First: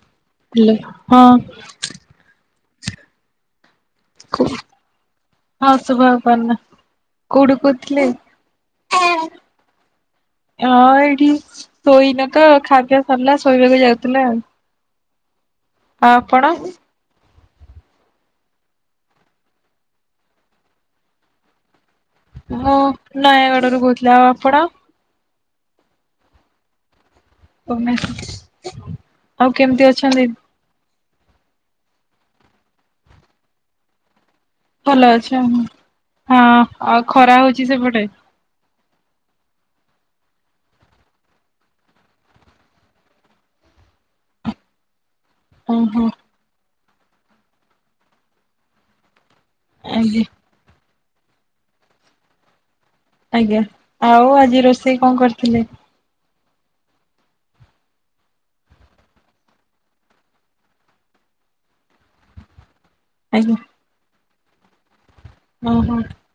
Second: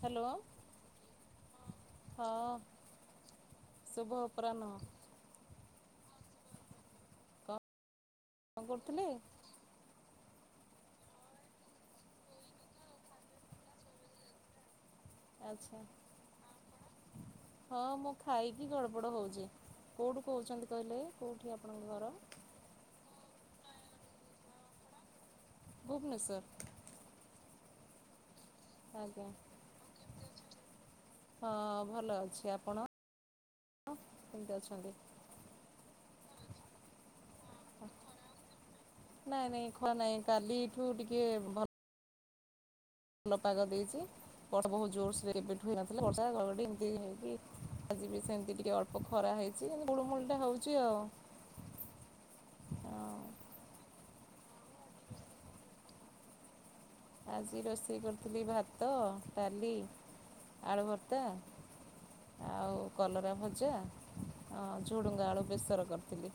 Hello hello ହଁ। ହଁ ଶୁଭ କୁ ଅପରାହ୍ନ। ହଁ ଶୁଭ ଅପର୍ଣ୍ଣ, କୋଉଠୁ କହୁଥିଲେ? କଣ କରୁଥିଲେ? ହଁ ଏଇଠି ଶୋଇନ ତ ଖାପିଅ ସରିଲା ଶୋଇବାକୁ ଯାଉଥିଲା ଆଉ ଆଚ୍ଛା ଆଉ ଆପଣ? ହଁ ମୁଁ ଖାଇକି ଗଡ଼ପଡ଼ ହଉଛି, କୋଉଠୁ କହୁଛନ୍ତି କହିଲେ କୋଉଠି ଆପଣଙ୍କ ଘର? ହଁ ନୟାଗଡ଼ରୁ କହୁଥିଲି ଆଉ ଆପଣ? ଭୁବନେଶ୍ୱର। ଭୁବନେଶ୍ୱର, ଆଜ୍ଞା ଆଉ କେମିତି ଅଛନ୍ତି? ହଁ ଭଲ ଅଛି, ଆପଣ? କେମିତି ଅଛନ୍ତି? ଭଲ ଅଛି ହୁଁ, ହଁ ଆଉ ଖରା ହେଉଛି ସେପଟେ? ନାଇଁ-ନାଇଁ ଖରା ନାଇଁ କାଲିଠୁ ଟିକେ ଭଲ୍ ଭଲ ପାଗ ଦେଇଛି, ବର୍ଷା ବହୁତ ଜୋରସେ କେବେଠୁ ଓହୋ ହେଇନଥିଲା ବର୍ଷା ଘଡ଼ଘଡ଼ି ଏମ୍ ଏମିତି ହେଇକି ଆଜି ବି ସେମିତି ଟିକେ ଅଳ୍ପ ଖରା ହେଇଛି [inaudible] ଆଜ୍ଞା ଗୁଳମୁଳିଟା ହେଉଛି ଆଉ ଆଜ୍ଞା, ଆଉ ଆଜି ରୋଷେଇ କଣ କରିଥିଲେ? ଆଜି ରୋଷେଇ କରିଥିଲି ଭାତ ଡାଲି ଆଳୁ ଭର୍ତ୍ତା ଆଉ କଲରା ଆଜ୍ଞା ଭଜା ଝୁଡ଼ୁଙ୍ଗା ଆଳୁ ବେସର ଓହୋ କରିଥିଲି,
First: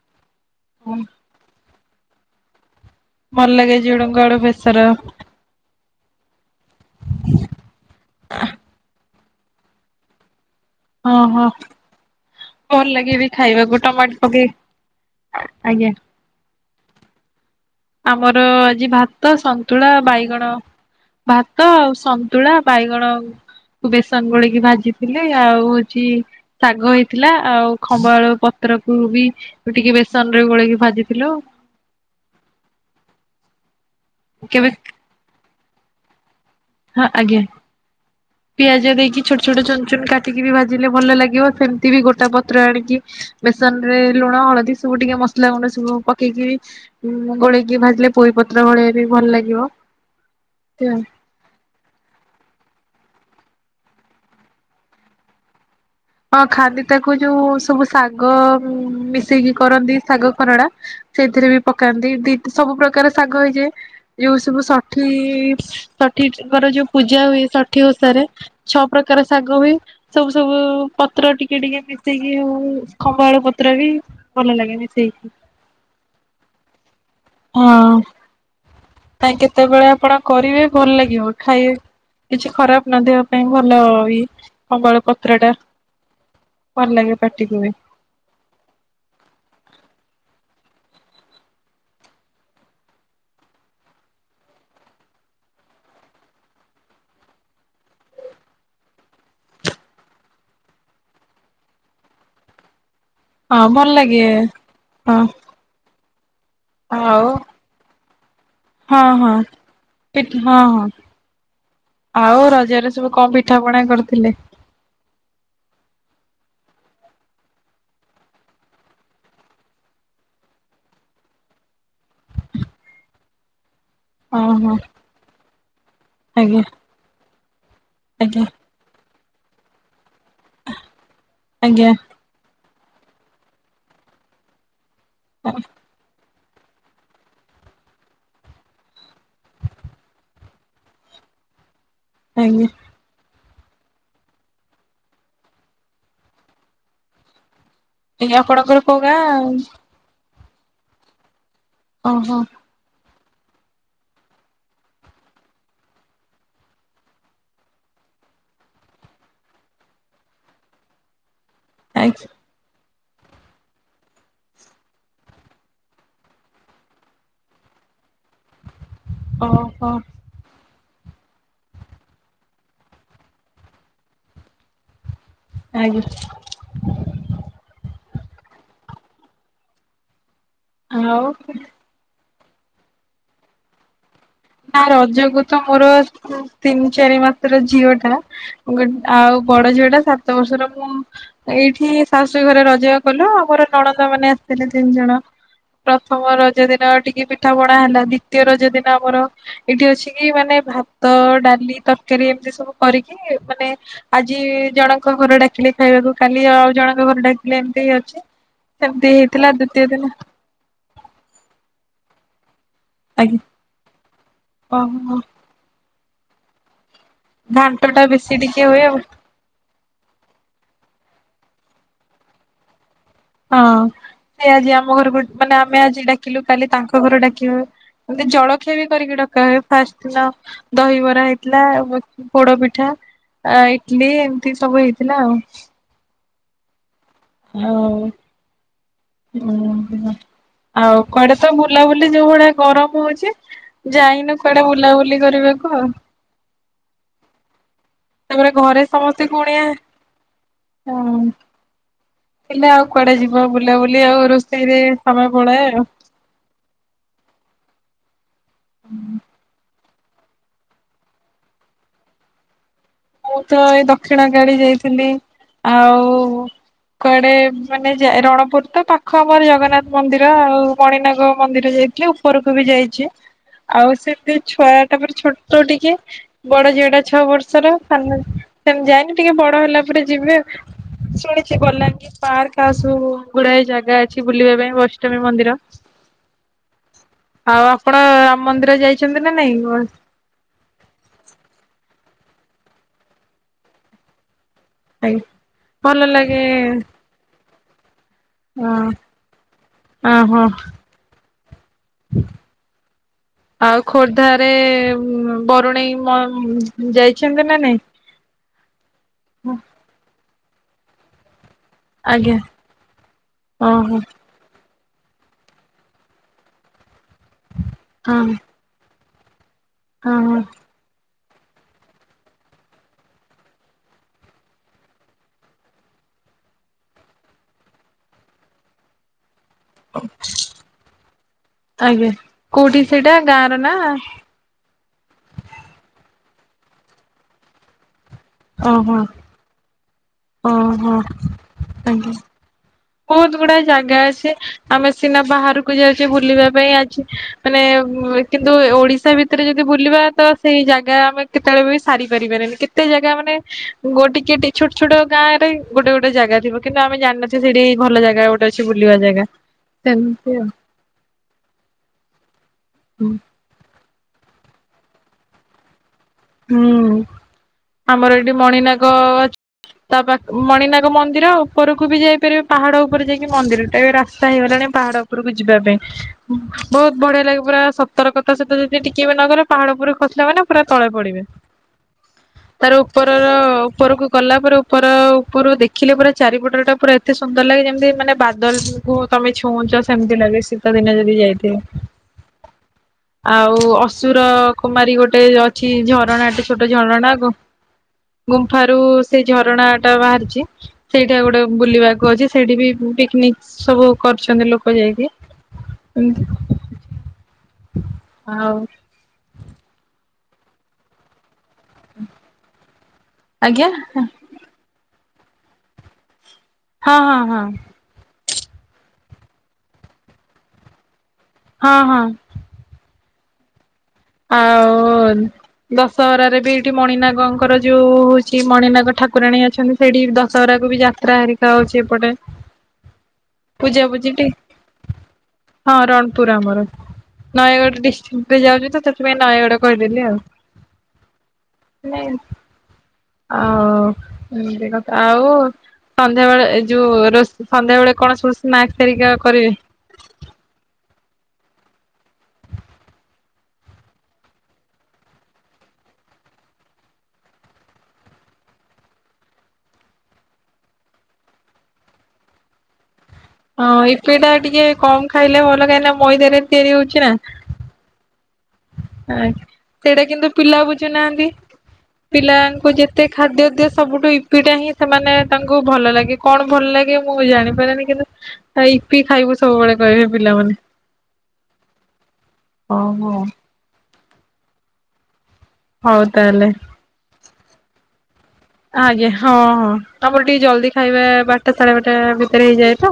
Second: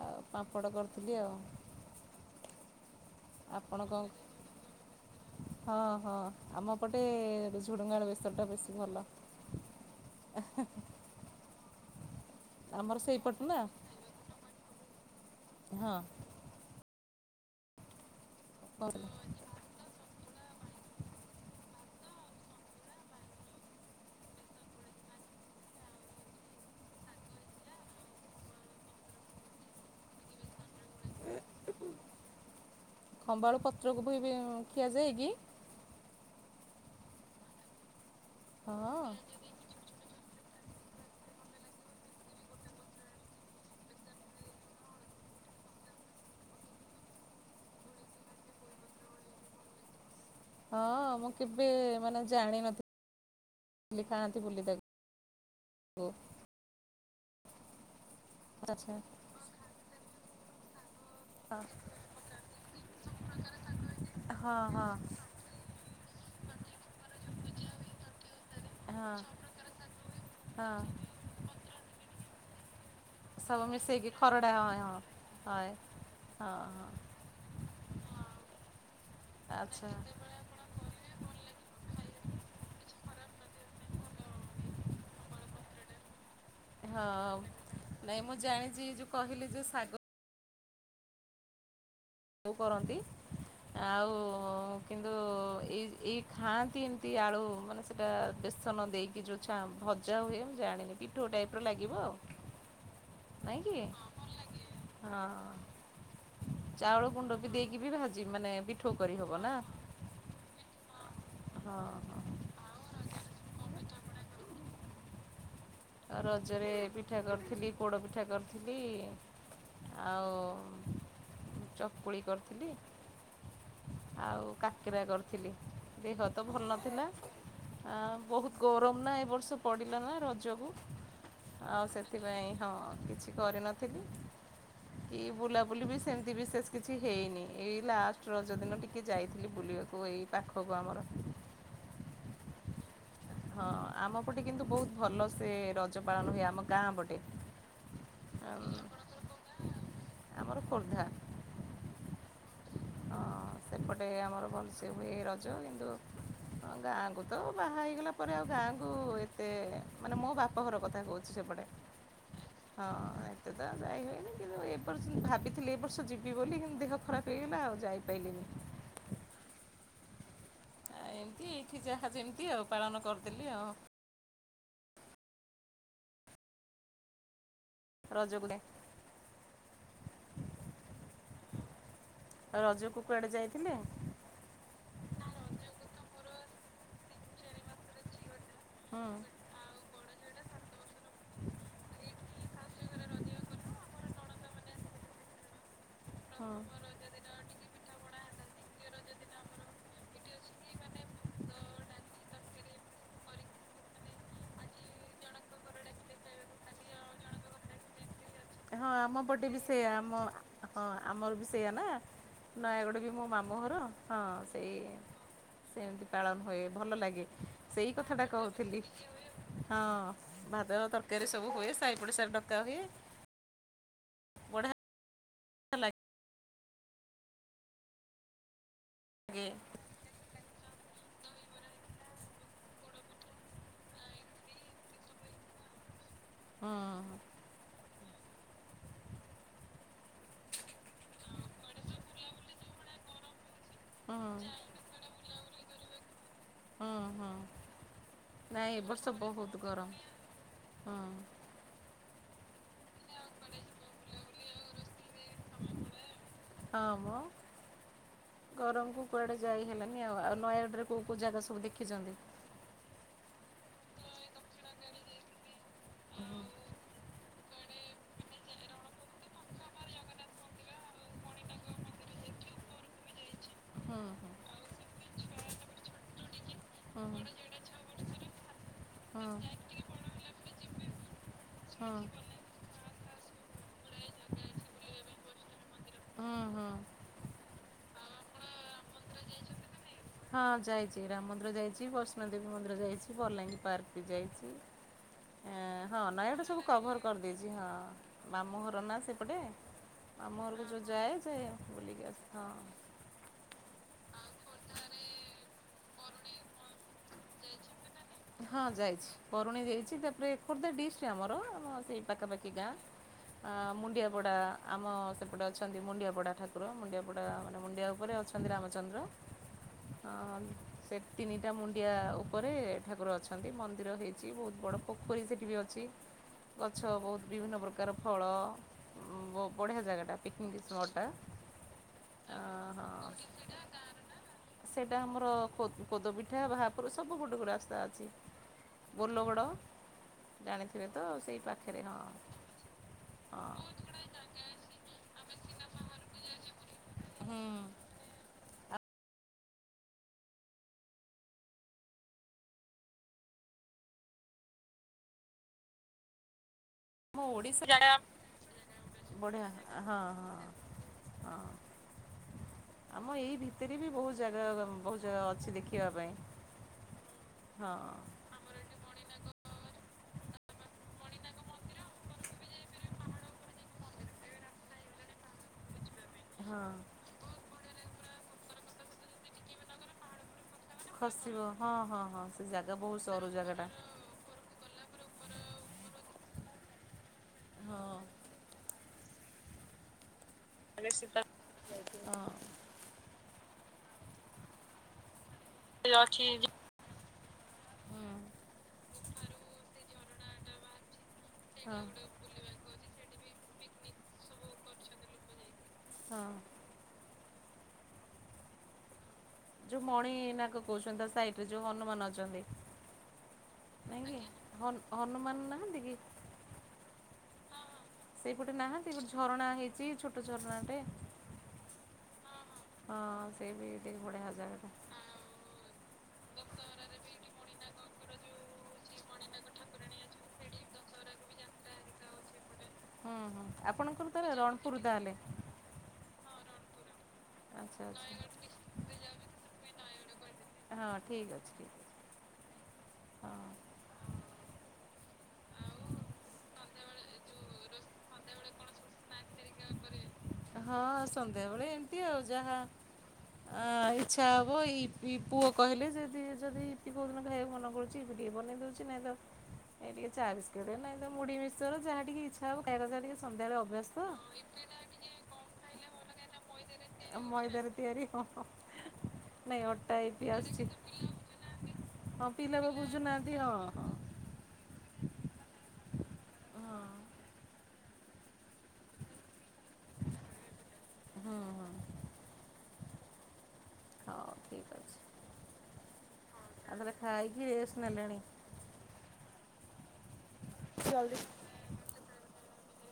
ଆଉ ପାମ୍ପଡ଼ ହଁ କରିଥିଲି ଆଉ। ଭଲ ଲାଗେ ଝୁଡଙ୍ଗ ଆଳୁ ବେସର? ହଁ-ହଁ, ଆମ ପଟେ ଝୁଡ଼ୁଙ୍ଗ ଆଳୁ ବେସରଟା ବେଶୀ ଭଲ। ହେଁହେଁ। ହଁ-ହଁ। ଭଲ୍ ଆମର ଲାଗେବି ସେଇପଟ ନା ଖାଇବାକୁ ଟମାଟ ପକେଇ, ଆଜ୍ଞା। ହଁ ଆମର ଆଜି କହୁଥିଲି, ଭାତ ସନ୍ତୁଳା ବାଇଗଣ ଭାତ ଆଉ ସନ୍ତୁଳା ବାଇଗଣ ଆଉ ବେସନ ଗୋଳିକି ଭାଜିଥିଲି ଆଉ ହେଉଛି ଶାଗ ହେଇଥିଲା ଆଉ ଖମ୍ବା ଆଳୁ ପତ୍ ପତ୍ରକୁ ବି ଟିକେ ବେସନରେ ଗୋଳେଇକି ଭାଜିଥିଲୁ। ହୁଁ ଖମ୍ବଆଳୁ ପତ୍ରକୁ ବି ବି କେବେ ଖିଆଯାଏକି? ହଁ ଆଜ୍ଞା, ପିଆଜ ହଁ ଦେଇକି ଛୋଟ ଛୋଟ ଚୁନଚୁନ୍ କା କାଟିକି ବି ଭାଜିଲେ ଭଲ ଲାଗିବ, ସେମିତି ବି ଗୋଟା ପତ୍ର ଆଣିକି ବେସନରେ ଲୁଣ ହଳଦୀ ସବୁ ଟିକେ ମ ମସଲା ଗୁଣ୍ଡ ସବୁ ପକେଇକି ଗୋଳେଇକି ଭାଜିଲେ ପୋଇ ପତ୍ର ଭଳି ବି ଭଲ ଲାଗିବ। ଏମିତି ଆଉ ହଁଅ-ଅ ମୁଁ କେବେ ମାନେ ଜାଣିନଥି ଲି ଖାଆନ୍ତି ବୋଲି ତାକୁ। ହଁ ଖାଆନ୍ତି, ତାକୁ ଯୋଉ ସବୁ ଶାଗ ଆଚ୍ଛା ମିଶେଇକି କରନ୍ତି ଶାଗ ଖରଡା ସେଥିରେ ବି ହଁ ପକାନ୍ତି ଦି ସବୁ ପ୍ରକାର ଶାଗ ହେଇଯାଏ ଯୋଉ ହଁ ସବୁ ହଁ ଷଠିଇ-ଇ-ଇ ଷ ଷଠିଙ୍କର ଯୋଉ ପୂଜା ହୁଏ ଷଠି ଓଷାରେ ଛଅ ହଁ ପ୍ରକାର ଶାଗ ହୁଏ ସବୁ ସବୁ ହଁ ପତ୍ର ଟିକେ ଟିକେ ମିଶେଇକି ହଉ ଖମ୍ବ ଆଳୁ ସବୁ ପତ୍ର ବି ମିଶେଇକି ଖରଡ଼ା ଭଲ ହଁ ଲାଗେ ହଁ ମିଶେଇକି। ହଏ ହଁ- ହଁ। କାଇଁ ଆଚ୍ଛା କେତେବେଳେ ଆପଣ କରିବେ ଭଲ ଲାଗିବ ଖାଇବେ। କିଛି ଖରାପ ନ ଦେବା ପାଇଁ ଭଲ ବି ମଙ୍ଗଳ ପତ୍ରଟା। ଭଲ ଲାଗେ ପାଟିକୁ ହଁଅ-ଅ, ନାଇଁ ମୁଁ ଜାଣିଛି ଯୋଉ କହିଲେ ଯୋଉ ଶାଗ ସବୁ କରନ୍ତି। ଆଉ କିନ୍ତୁ ଏଇ ଏଇ ଖାଆନ୍ତି ଏମିତି ଆଳୁ ମାନେ ସେଟା ବେଶ୍ ସନ ଦେଇକି ଯୋଉ ଭଜା ହୁଏ, ମୁଁ ଜାଣିନି ପିଠୁ ଟାଇପ ର ଲାଗିବ ଆଉ। ନାଇଁ ହଁ କି ଭଲ ଲାଗେ ହଁ ଚାଉଳ ଆଉ ଗୁଣ୍ଡ ବି ଦେଇକି ବି ଭାଜି ମାନେ ପିଠୋ ହଁ କରି ହଁ ହବ ନା ପିଠା ହଁ ହଁ ହଁ ହଁ ଆଉ ରଜରେ ସବୁ କଣ ପିଠା ପଣା କରିଥିଲେ? ଆଉ ରଜରେ ପିଠା କରିଥିଲି, ପୋଡ଼ ପିଠା କରିଥିଲି। ଆଉ ଚକୁଳି କରିଥିଲି। ହଁ ଆଉ ହଁ କାକିରା କରିଥିଲି, ଦେହ ତ ଆଜ୍ଞା ଭଲ ନଥିଲା। ଆ ଆଜ୍ଞା ବହୁତ ଗରମ ନା ଏ ବର୍ଷ ପଡ଼ିଲା ନା ରଜକୁ ଆଉ ଆଜ୍ଞା ସେଥିପାଇଁ ହଁ କିଛି କରିନଥିଲି କି ବୁଲାବୁଲି ବି ସେମିତି ବି ଶେଷ କିଛି ହେଇନି, ଏଇ ଲାଷ୍ଟ ରଜ ଦିନ ଟିକେ ଯାଇଥିଲି ବୁଲିବାକୁ ଏଇ ପାଖକୁ ଆମର [inaudible] ଆଜ୍ଞା। ହଁ ଆମ ପଟେ କିନ୍ତୁ ବହୁତ ଭଲ ସେ ରଜ ପାଳନ ହୁଏ, ଆମ ଗାଁ ପଟେ। [unintelligible] ଆମର ଖୋର୍ଦ୍ଧା। ଓ ହୋ। ହଁ। ସେପଟେ ଆମର ଭଲସେ ହୁଏ ରଜ କିନ୍ତୁ ତାପରେ ଆଉ ଗାଁକୁ ଏତେ ମାନେ ମୋ ବାପ ଘର କଥା କହୁଛି ସେପଟେ। ଆ ହଁ। ସେତେ ତ ଯାଇ ହଏନି କିନ୍ତୁ ଏର୍ଷ ଭାବିଥିଲି ଯିବି ବୋଲି ଦେହ ଖରାପ ହେଇଗଲା କିନ୍ତୁ ଯାଇପାରିବିନି। [inaudible] ଓହୋ। ଆ ଏମତି ଏଇଠି ଯାହା ଯେମିତି ଆଉ ପାଳନ କରିଦେଲି ଆଉ ଆଜ୍ଞା। ରଜ କୁ ଡାକ ଆଉ ରଜକୁ କୁଆଡେ ଯାଇଥିଲେ? ନା ରଜକୁ ତ ମୋର ତିନି ଚାରି ମାତ୍ର ଝିଅ ଟା ହଁ। ଆଉ ବଡ ଝିଅ ଟା ସାତ ବର୍ଷର ମୁଁ ଏଇଠି ବାସ୍ ସେ ଘରେ ରଜ କଲୁ ଆମର ନଣନ୍ଦା ମାନେ ଆସିଥିଲେ, ତିନି ଜଣ ପ୍ରଥମ ରଜ ଦିନ ଟିକେ ପିଠା ପଣା ହେଲା, ଦୁଇତୀୟ ରଜ ଦିନ ଆମର ମିଶିକି ମାନେ ଭାତ ଡାଲି ତରକାରୀ ଏମିତି ସବୁ କରିକି ମାନେ ଆଜି ଜଣଙ୍କ ଘର ଡାକିଲେ ଖାଇବାକୁ କ ଖାଲି ଆଉ ଜଣଙ୍କ ଘରେ ଡାକିଲେ ଏମିତି ଅଛି। ହଁ ସେମିତି ଆମ ପଟେ ହେଇଥିଲା ବି ଦ୍ଵିତୀୟ ସେଇୟା, ଦିନ ଆମ ହଁ ଆମର ବି ସେଇୟଆ ନା ନୟାଗଡ଼ ବି ମୋ ଆଜ୍ଞା ମାମଁ ଘର ହଁ ସେଇ ଓହୋ ସେମିତି ପାଳନ ହୁଏ ଭଲ ଲାଗେ। ଘାଣ୍ଟ ସେଇ କଥା ଟା ବେଶୀ ଟିକେ କହୁଥିଲି ହୁଏ ଆଉ ହଁ। ଭାତ ତରକାରୀ ସବୁ ହୁଏ, ସାଇପଡ଼ିଶା ଡକା ହୁଏ। ହଁ ସେ ଆଜି ବଢ଼ିଆ ଆମ ଘରକୁ ମାନେ ଆମେ ଆଜି ଡାକିଲୁ କାଲି ତାଙ୍କ ଘରୁ ଡାକି ବେ ମେ ଜଳଖିଆ ବି କରିକି ଡକା ଲାଗେ। ହଏ ଫାଷ୍ଟ ଦ ଦହିବରା ହେଇଥିଲା ପୋଡ ପିଠା ଆ ଇଟଲିି ଏମିତି ସବୁ ହେଇଥିଲା ଆଉ। ହୁଁ। ହଁ ହଁ। ଆଉ କୁଆଡେ ତ ବୁଲାବୁଲି ଯୋଉ ଭଳିଆ ଗରମ ହଉଛି, ହୁଁ ଯାଇନୁ କୁଆଡେ ବୁଲାବୁଲି କରିବାକୁ ଆଉ। ହୁଁ ହୁଁ ତାପରେ ନାଇଁ ଘରେ ଏ ବର୍ଷ ସମସ୍ତେ କୁଣିଆ ବହୁତ ଗରମ ହ ହୁଁ ହେଲେ ଆଉ କୁଆଡେ ଯିବ ବୁଲାବୁଲି, ଆଉ ରୋଷେଇରେ ସମୟ ପଳାଏ ଆଉ। ହଁ ମ ଗରମକୁ କୁଆଡେ ଯାଇ ହେଲାନି। ଆଉ ଆଉ ନୟାଗଡ଼ରେ କୋଉ କଉ ଜାଗା ସବୁ ଦେଖିଛନ୍ତି? ମୁଁ ତ ଏଇ ଦକ୍ଷିଣ ଗାଡି ଯାଇଥିଲି। ଆଉ କୁଆଡେ ମାନେ ଯାଏ ରଣପୁର ତ ପାଖ ଆମର ଜଗନ୍ନାଥ ମନ୍ଦିର ଆଉ ମଣିନାଗ ମନ୍ଦିର ଜା ଦେଖିଲି ଉପରକୁ ବି ଯାଇଛି। ଆଉ ହୁଁ ହୁଁ। ସେମିତି ଛୁଆ ଟା ମର ଛୋଟ ଟିକେ ବଡ ଝିଅଟା ହଁ ହଁ ଛଅ ବର୍ଷର। ସେମ ଯାଇନି ହଁ ଟିକେ ବଡ ହେଲା ପରେ ଯିବେ ଆଉ। ଶୁଣିଛି ବଲା ହଁ ଗ୍ନିର ପାର୍କ ଆଉ ସବୁ ଗୁଡାଏ ଜାଗା ଅଛି ବୁଲିବା ପାଇଁ ବୈଷ୍ବୀବି ମନ୍ଦିର। ଓ ହୋ। ଆଉ ଆପଣ ରାମ ମନ୍ଦିର ଯାଇଛନ୍ତି ନା ନାଇଁ ନୂଆ? ହଁ ଯାଇଛି ରାମ ମନ୍ଦିର ଯାଇଛି, ବୈଷ୍ଣୋ ଦେବୀ ମନ୍ଦିର ଯାଇଛି, ବଲାଙ୍ଗୀ ପାର୍କ ବି ଯାଇଛି। ଆଜ୍ଞ ହଁ ଭଲ ଲାଗେ। ନୟାଗଡ଼ ସବୁ କଭର୍ କରିଦେଇଛି ହଁ ମାମୁଁ ଘର ହଁ ନା ସେପଟେ। ଆମ ଓହୋ ଘରକୁ ଯୋଉ ଯାଏ ଯା ବୁଲିକି ଆସେ ହଁ। ଆଉ ଖୋର୍ଦ୍ଧାରେ ବରୁଣେଇ ଯାଇଛନ୍ତି ନା ନାଇ? ହଁ ଯାଇଛି ବରୁଣେଇ ଯାଇଛି ତାପରେ ଖୋର୍ଦ୍ଧା ଡିଶ ଆମର। ସେଇ ପାଖ ଆଜ୍ଞା ପାଖି ଗାଁ ଓହୋ ମୁଣ୍ଡିଆପଡ଼ା। ଆମ ସେପଟେ ଅଛନ୍ତି ମୁଣ୍ଡିଆପଡ଼ା ଠାକୁର ମୁଣ୍ଡିଆପଡ଼ା ମାନେ ମୁଣ୍ଡିଆ ଉପରେ ହଁ ଅଛନ୍ତି ରାମଚନ୍ଦ୍ର। ହ ହଁ ସେ ତିନିଟା ମୁଣ୍ଡିଆ ଉପରେ ଠାକୁର ଅଛନ୍ତି, ମନ୍ଦିର ହେଇଛି ବହୁତ ବଡ଼ ପୋଖରୀ ସେଇଠି ବି ଅଛି। ଗଛ ବହୁତ ବିଭିନ୍ନ ପ୍ରକାର ଫଳ ବଢ଼ିଆ ଜାଗାଟା ପିକନିକ୍ ସ୍ପଟ୍ଟ ଟା। ଆଜ୍ଞା କୋଉଠି ସେଇଟା ଗାଁର ନା? ସେଇଟା ଆମର କୋଦପିଠା ବାହାପରୁ ସବୁ ଗୁଟେ ଗୋଟେ ରାସ୍ତା ଅଛି। ଓହୋ ବୋଲଗଡ଼ ଜାଣିଥିବେ ଓହୋ ତ ସେଇ ପାଖରେ ହଁ। ଆଜ୍ଞା ବହୁତ ହଁ ଗୁଡା ଜାଗା ଅଛି ଆମେ ସିନା ବାହାରୁ ଯାଉଛି ବୁଲିବା ପାଇଁ ଆ ହୁଁ ମାନେ କିନ୍ତୁ ଓଡିଶା ଭିତରେ ଯଦି ବୁଲିବା ତ ସେଇ ଜାଗା ଆମେ କେତେବେଳେ ବି ସାରି ପାରିବାରନି କେତେ ଜାଗା ମାନେ ଗୋଟ କି ଛୋଟ ଛୋଟ ଗାଁ ରେ ଗୋଟେ ଗୋଟେ ଜାଗା ଥିବ। କିନ୍ତୁ ଆମେ ଆମ ଜାଣିନଥିଲ ସେଠି ଓଡ଼ିଶା ଭଲ ଜାଗା ଗୋଟେ ଅଛି ବୁଲିବା ଜାଗା ବଢ଼ିଆ ହଁ ହଁ ସେମିତି ଆଉ। ହଁ। ଆଉ। ଆମ ଏଇ ଭିତରେ ବି ବହୁତ ଜାଗା ବହୁତ ଜାଗା ଅଛି ଦେଖିବା ପାଇଁ। ହୁଁ ହଁ ଆମର ଏଇଠି ମଣିନାଗ ଅଛି। ତା ପାଖ ମଣିନାଗ ମନ୍ଦିର ଉପରକୁ ବି ଯାଇପାରିବେ ପାହାଡ ଉପରେ ଯାଇକି ମନ୍ଦିର ଟ ଏବେ ରାସ୍ତା ହେଇଗଲାଣି ପାହା ପା ଉପରକୁ ଯିବା ପାଇଁ। ହଁ। ବହୁତ ବଢିଆ ଲାଗେ ପୁରା ସତର କଥା ସହିତ ଯଦି ଟିକେ ବି ନ ଗଲେ ପାହାଡ ପୁର ଖସିଲା ମାନେ ପୁରା ତଳେ ପଡିବେ, ଖସିବ ହଁ ହଁ ହଁ ସେ ତାର ଜାଗା ବହୁତ ଉପରର ସରୁ ଜାଗାଟା। ଉପରକୁ ଗଲା ପରେ ଉପର ଉପର ଦେଖିଲେ ପରେ ଚାରିପଟ ଟା ପୁରା ଏତେ ସୁନ୍ଦର ଲାଗେ ହଁ ଯେମିତି ମାନେ ବାଦଲୁ ତମେ ଛୁଁଛ ସେମିତି ଲାଗେ। ଶୀତ ଆ ଦିନେ ଯଦି ସେତା ଯାଇଥିବେ। ହଁ। ଆଉ ଅସୁର କୁମାରୀ ଗୋଟେ ଅଛି ଝରଣାଟେ ଛୋଟ ଝରଣା କ ହୁଁ ଗୁମ୍ଫାରୁ ସେ ଝରଣା ଟା ବାହାରିଛି। ସେଇଠା ଗୋଟେ ହଁ ବୁଲିବାକୁ ଅଛି ସେଇଠି ବି ପିକନିକ ସବୁ କରିୁଛନ୍ତି ଲୋକ ଯାଇକି। ହ ହଁ ଆଉ ଯୋ ମୋଣ ଏ ନା କ କୋଛତା ସା ତ ଯୋଉ ହନୁମାନ ଅଛନ୍ତି ଆଜ୍ଞା ନାଇଁ କି? ହନୁମାନ ନାହାଁନ୍ତି କି? ହଁ ହଁ ହଁ। ସେଇପଟେ ନାହାନ୍ତି ଗୋଟେ ଝରଣା ହେଇଛି ଛୋଟ ଝରଣାଟେ। ହଁ ହଁ। ହଁ ସେଇ ବି। ଦେଖ ବଢ଼ିଆ ଜାଗାଟା। ଆଉ ଦଶହରାରେ ବି ଏଇଠି ମଣିନାଗଙ୍କର ଯୋଉ ହଉଛି ମଣିନାଗ ଠାକୁରାଣୀ ଅଛନ୍ତି ସେଇଠି ଦଶହରା କୁ ବି ଯାତ୍ରା ହେରିକା ହଉଛି ଏପଟେ ହଁ ହଁ ପୂଜା ପୂଜି ଆପଣଙ୍କର ଟି ତାହଲେ ରଣପୁର ତାହେଲେ। ହଁ ରଣପୁର ଆମର ନୟାଗଡ଼ ଆଚ୍ଛା ଆଚ୍ଛା। ଡିଷ୍ଟ୍ରିକ୍ଟରେ ଯାଉଛି ତ ସେଥିପାଇଁ ନୟାଗଡ କହିଦେଲି ଆଉ। ହଁ ଠିକ୍ ଅଛି ଠିକ୍ ଅଛି। ନାଇଁ ହଁ। ଆଉ ଏମିତି କଥା ଆଉ ସନ୍ଧ୍ୟାବେେଳେ ଏ ଯୋଉ ରୋଷ ସନ୍ଧ୍ୟା ବେଳେ କଣ ସବୁ ସ୍ନାକସ ହେରିକା କରିବେ? ହଁ ସନ୍ଧ୍ୟାବେଳେ ଏମିତି ଆଉ ଯାହା ଆ ଇଚ୍ଛା ହବ ଇପି ପୁଅ କହିଲେ ଯ ଯଦି ଇପି କୋଉ ଦିନ ଖାଇବାକୁ ମନ କରୁଛି ଇପି ବନେଇ ଦଉଛି ନାଇଁ ତ ଏଇ ଟିକେ ଚା ବିସ୍କେଟ ହେଲା ଏମିତି ମୁଢି ମିକ୍ସଚର ଯାହା ଟିକେ ଇଛା ହବ ଖାଇବା କଥା ଟିକେ। ସନ୍ଧ୍ୟାବେଳେ ହଁ ଅଭ୍ୟାସ ତ। ଇପିଟା ଟିକେ କମ ଖାଇଲେ ଭଲ କାଇକିନା ମଇଦାରେ ଆଉ ମଇଦା ରେ ତିଆରି ହଁ। ହଁ ଆ ନାଇଁ ଅଟା ସେଇଟା ଇପି କିନ୍ତୁ ପିଲା ଆସୁଛି ବୁଝୁନାହାନ୍ତି। ହଁ ପିଲା ବା ପିଲାଙ୍କୁ ଯେତେ ବୁଝୁନାହାନ୍ତି ଖାଦ୍ୟ ହଁ ଦିଅ ସବୁଠୁ ଇପିଟା ହିଁ ସେମାନେ ତାଙ୍କୁ ଭଲ ଲାଗେ କଣ ଭଲ ହଁ। ଲାଗେ ମୁଁ ଜାଣିପାରେନି କିନ୍ତୁ ଇିପି ଖାଇବୁ। ସବୁବେଳେ କହିବେ ପିଲାମାନେ ହୁଁ ହୁଁ ଓ ହୋ। ହଉ ଠିକ ଅଛି। ହଉ। ତାହେଲେ। ଆଉ ତାହେଲେ ଖାାଇକିି ରେଷ୍ଟ ନେଲେଣି? ଆଜ୍ଞା ହଁ ହଁ ଆମର ଟିକେ ଜଲଦି ଖାଇବା ଜଲ୍ଦି ବାରଟା ସାଢେ ବାରଟା ଭିତରେ ହେଇଯାଏ। ତ।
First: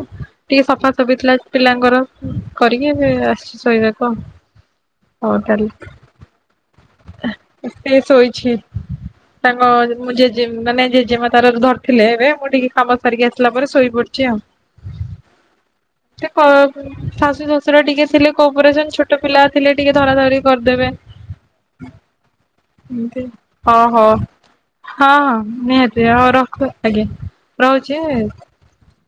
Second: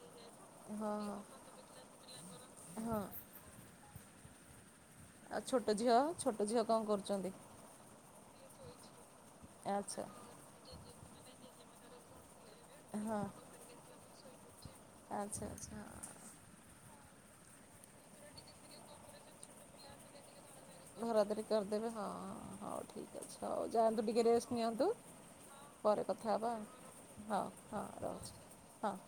ଟିକେ ସଫା ହଁ ସଫିଥିଲା ପିଲାଙ୍କର ହଁ କରିକି ହଁ। ଏବେ ଆସିଛି ଶୋଇବାକୁ ଆଉ। ହଉ ଆଉ ତାହେଲେ ଛୋଟ ଝିଅ ଛୋଟ ଝିଅ କଣ କରୁଛନ୍ତି? ଅଛି ତାଙ୍କ ଆଚ୍ଛା ମୁଁ ଜେଜେ ମାନେ ଜେଜେମା ତାର ଧରିଥିଲେ ଏବେ। ମୁଁ ଟିକେ କାମ ହଁ ସାରିକି ଆସିଲା ପରେ ଶୋଇ ପଡିଛି ଆଉ। ଆଚ୍ଛା ଆଚ୍ଛା। ସେ କ ଶାଶୁ ଶ୍ୱଶୁର ଟିକେ ଥିଲେ କୋପରେସନ ଛୋଟ ପିଲା ଥିଲେ ଟିକେ ଧରା ଧରି କରିଦେବେ। ଧରା ଧରି କରିଦେବେ ହଁ ହଁ ହଉ ଏମତି ଠିକ ଅଛି ହଉ ହଁ ଯାଆନ୍ତୁ ଟିକେ ରେଷ୍ଟ ନିଅନ୍ତୁ। ହଁ ହଁ ପରେ ନିହାତି କଥା ଆଉ ହେବା ରଖୁ ଆଜ୍ଞା ଆଉ ହଉ ହଁ ରହୁଛି। ହଁ।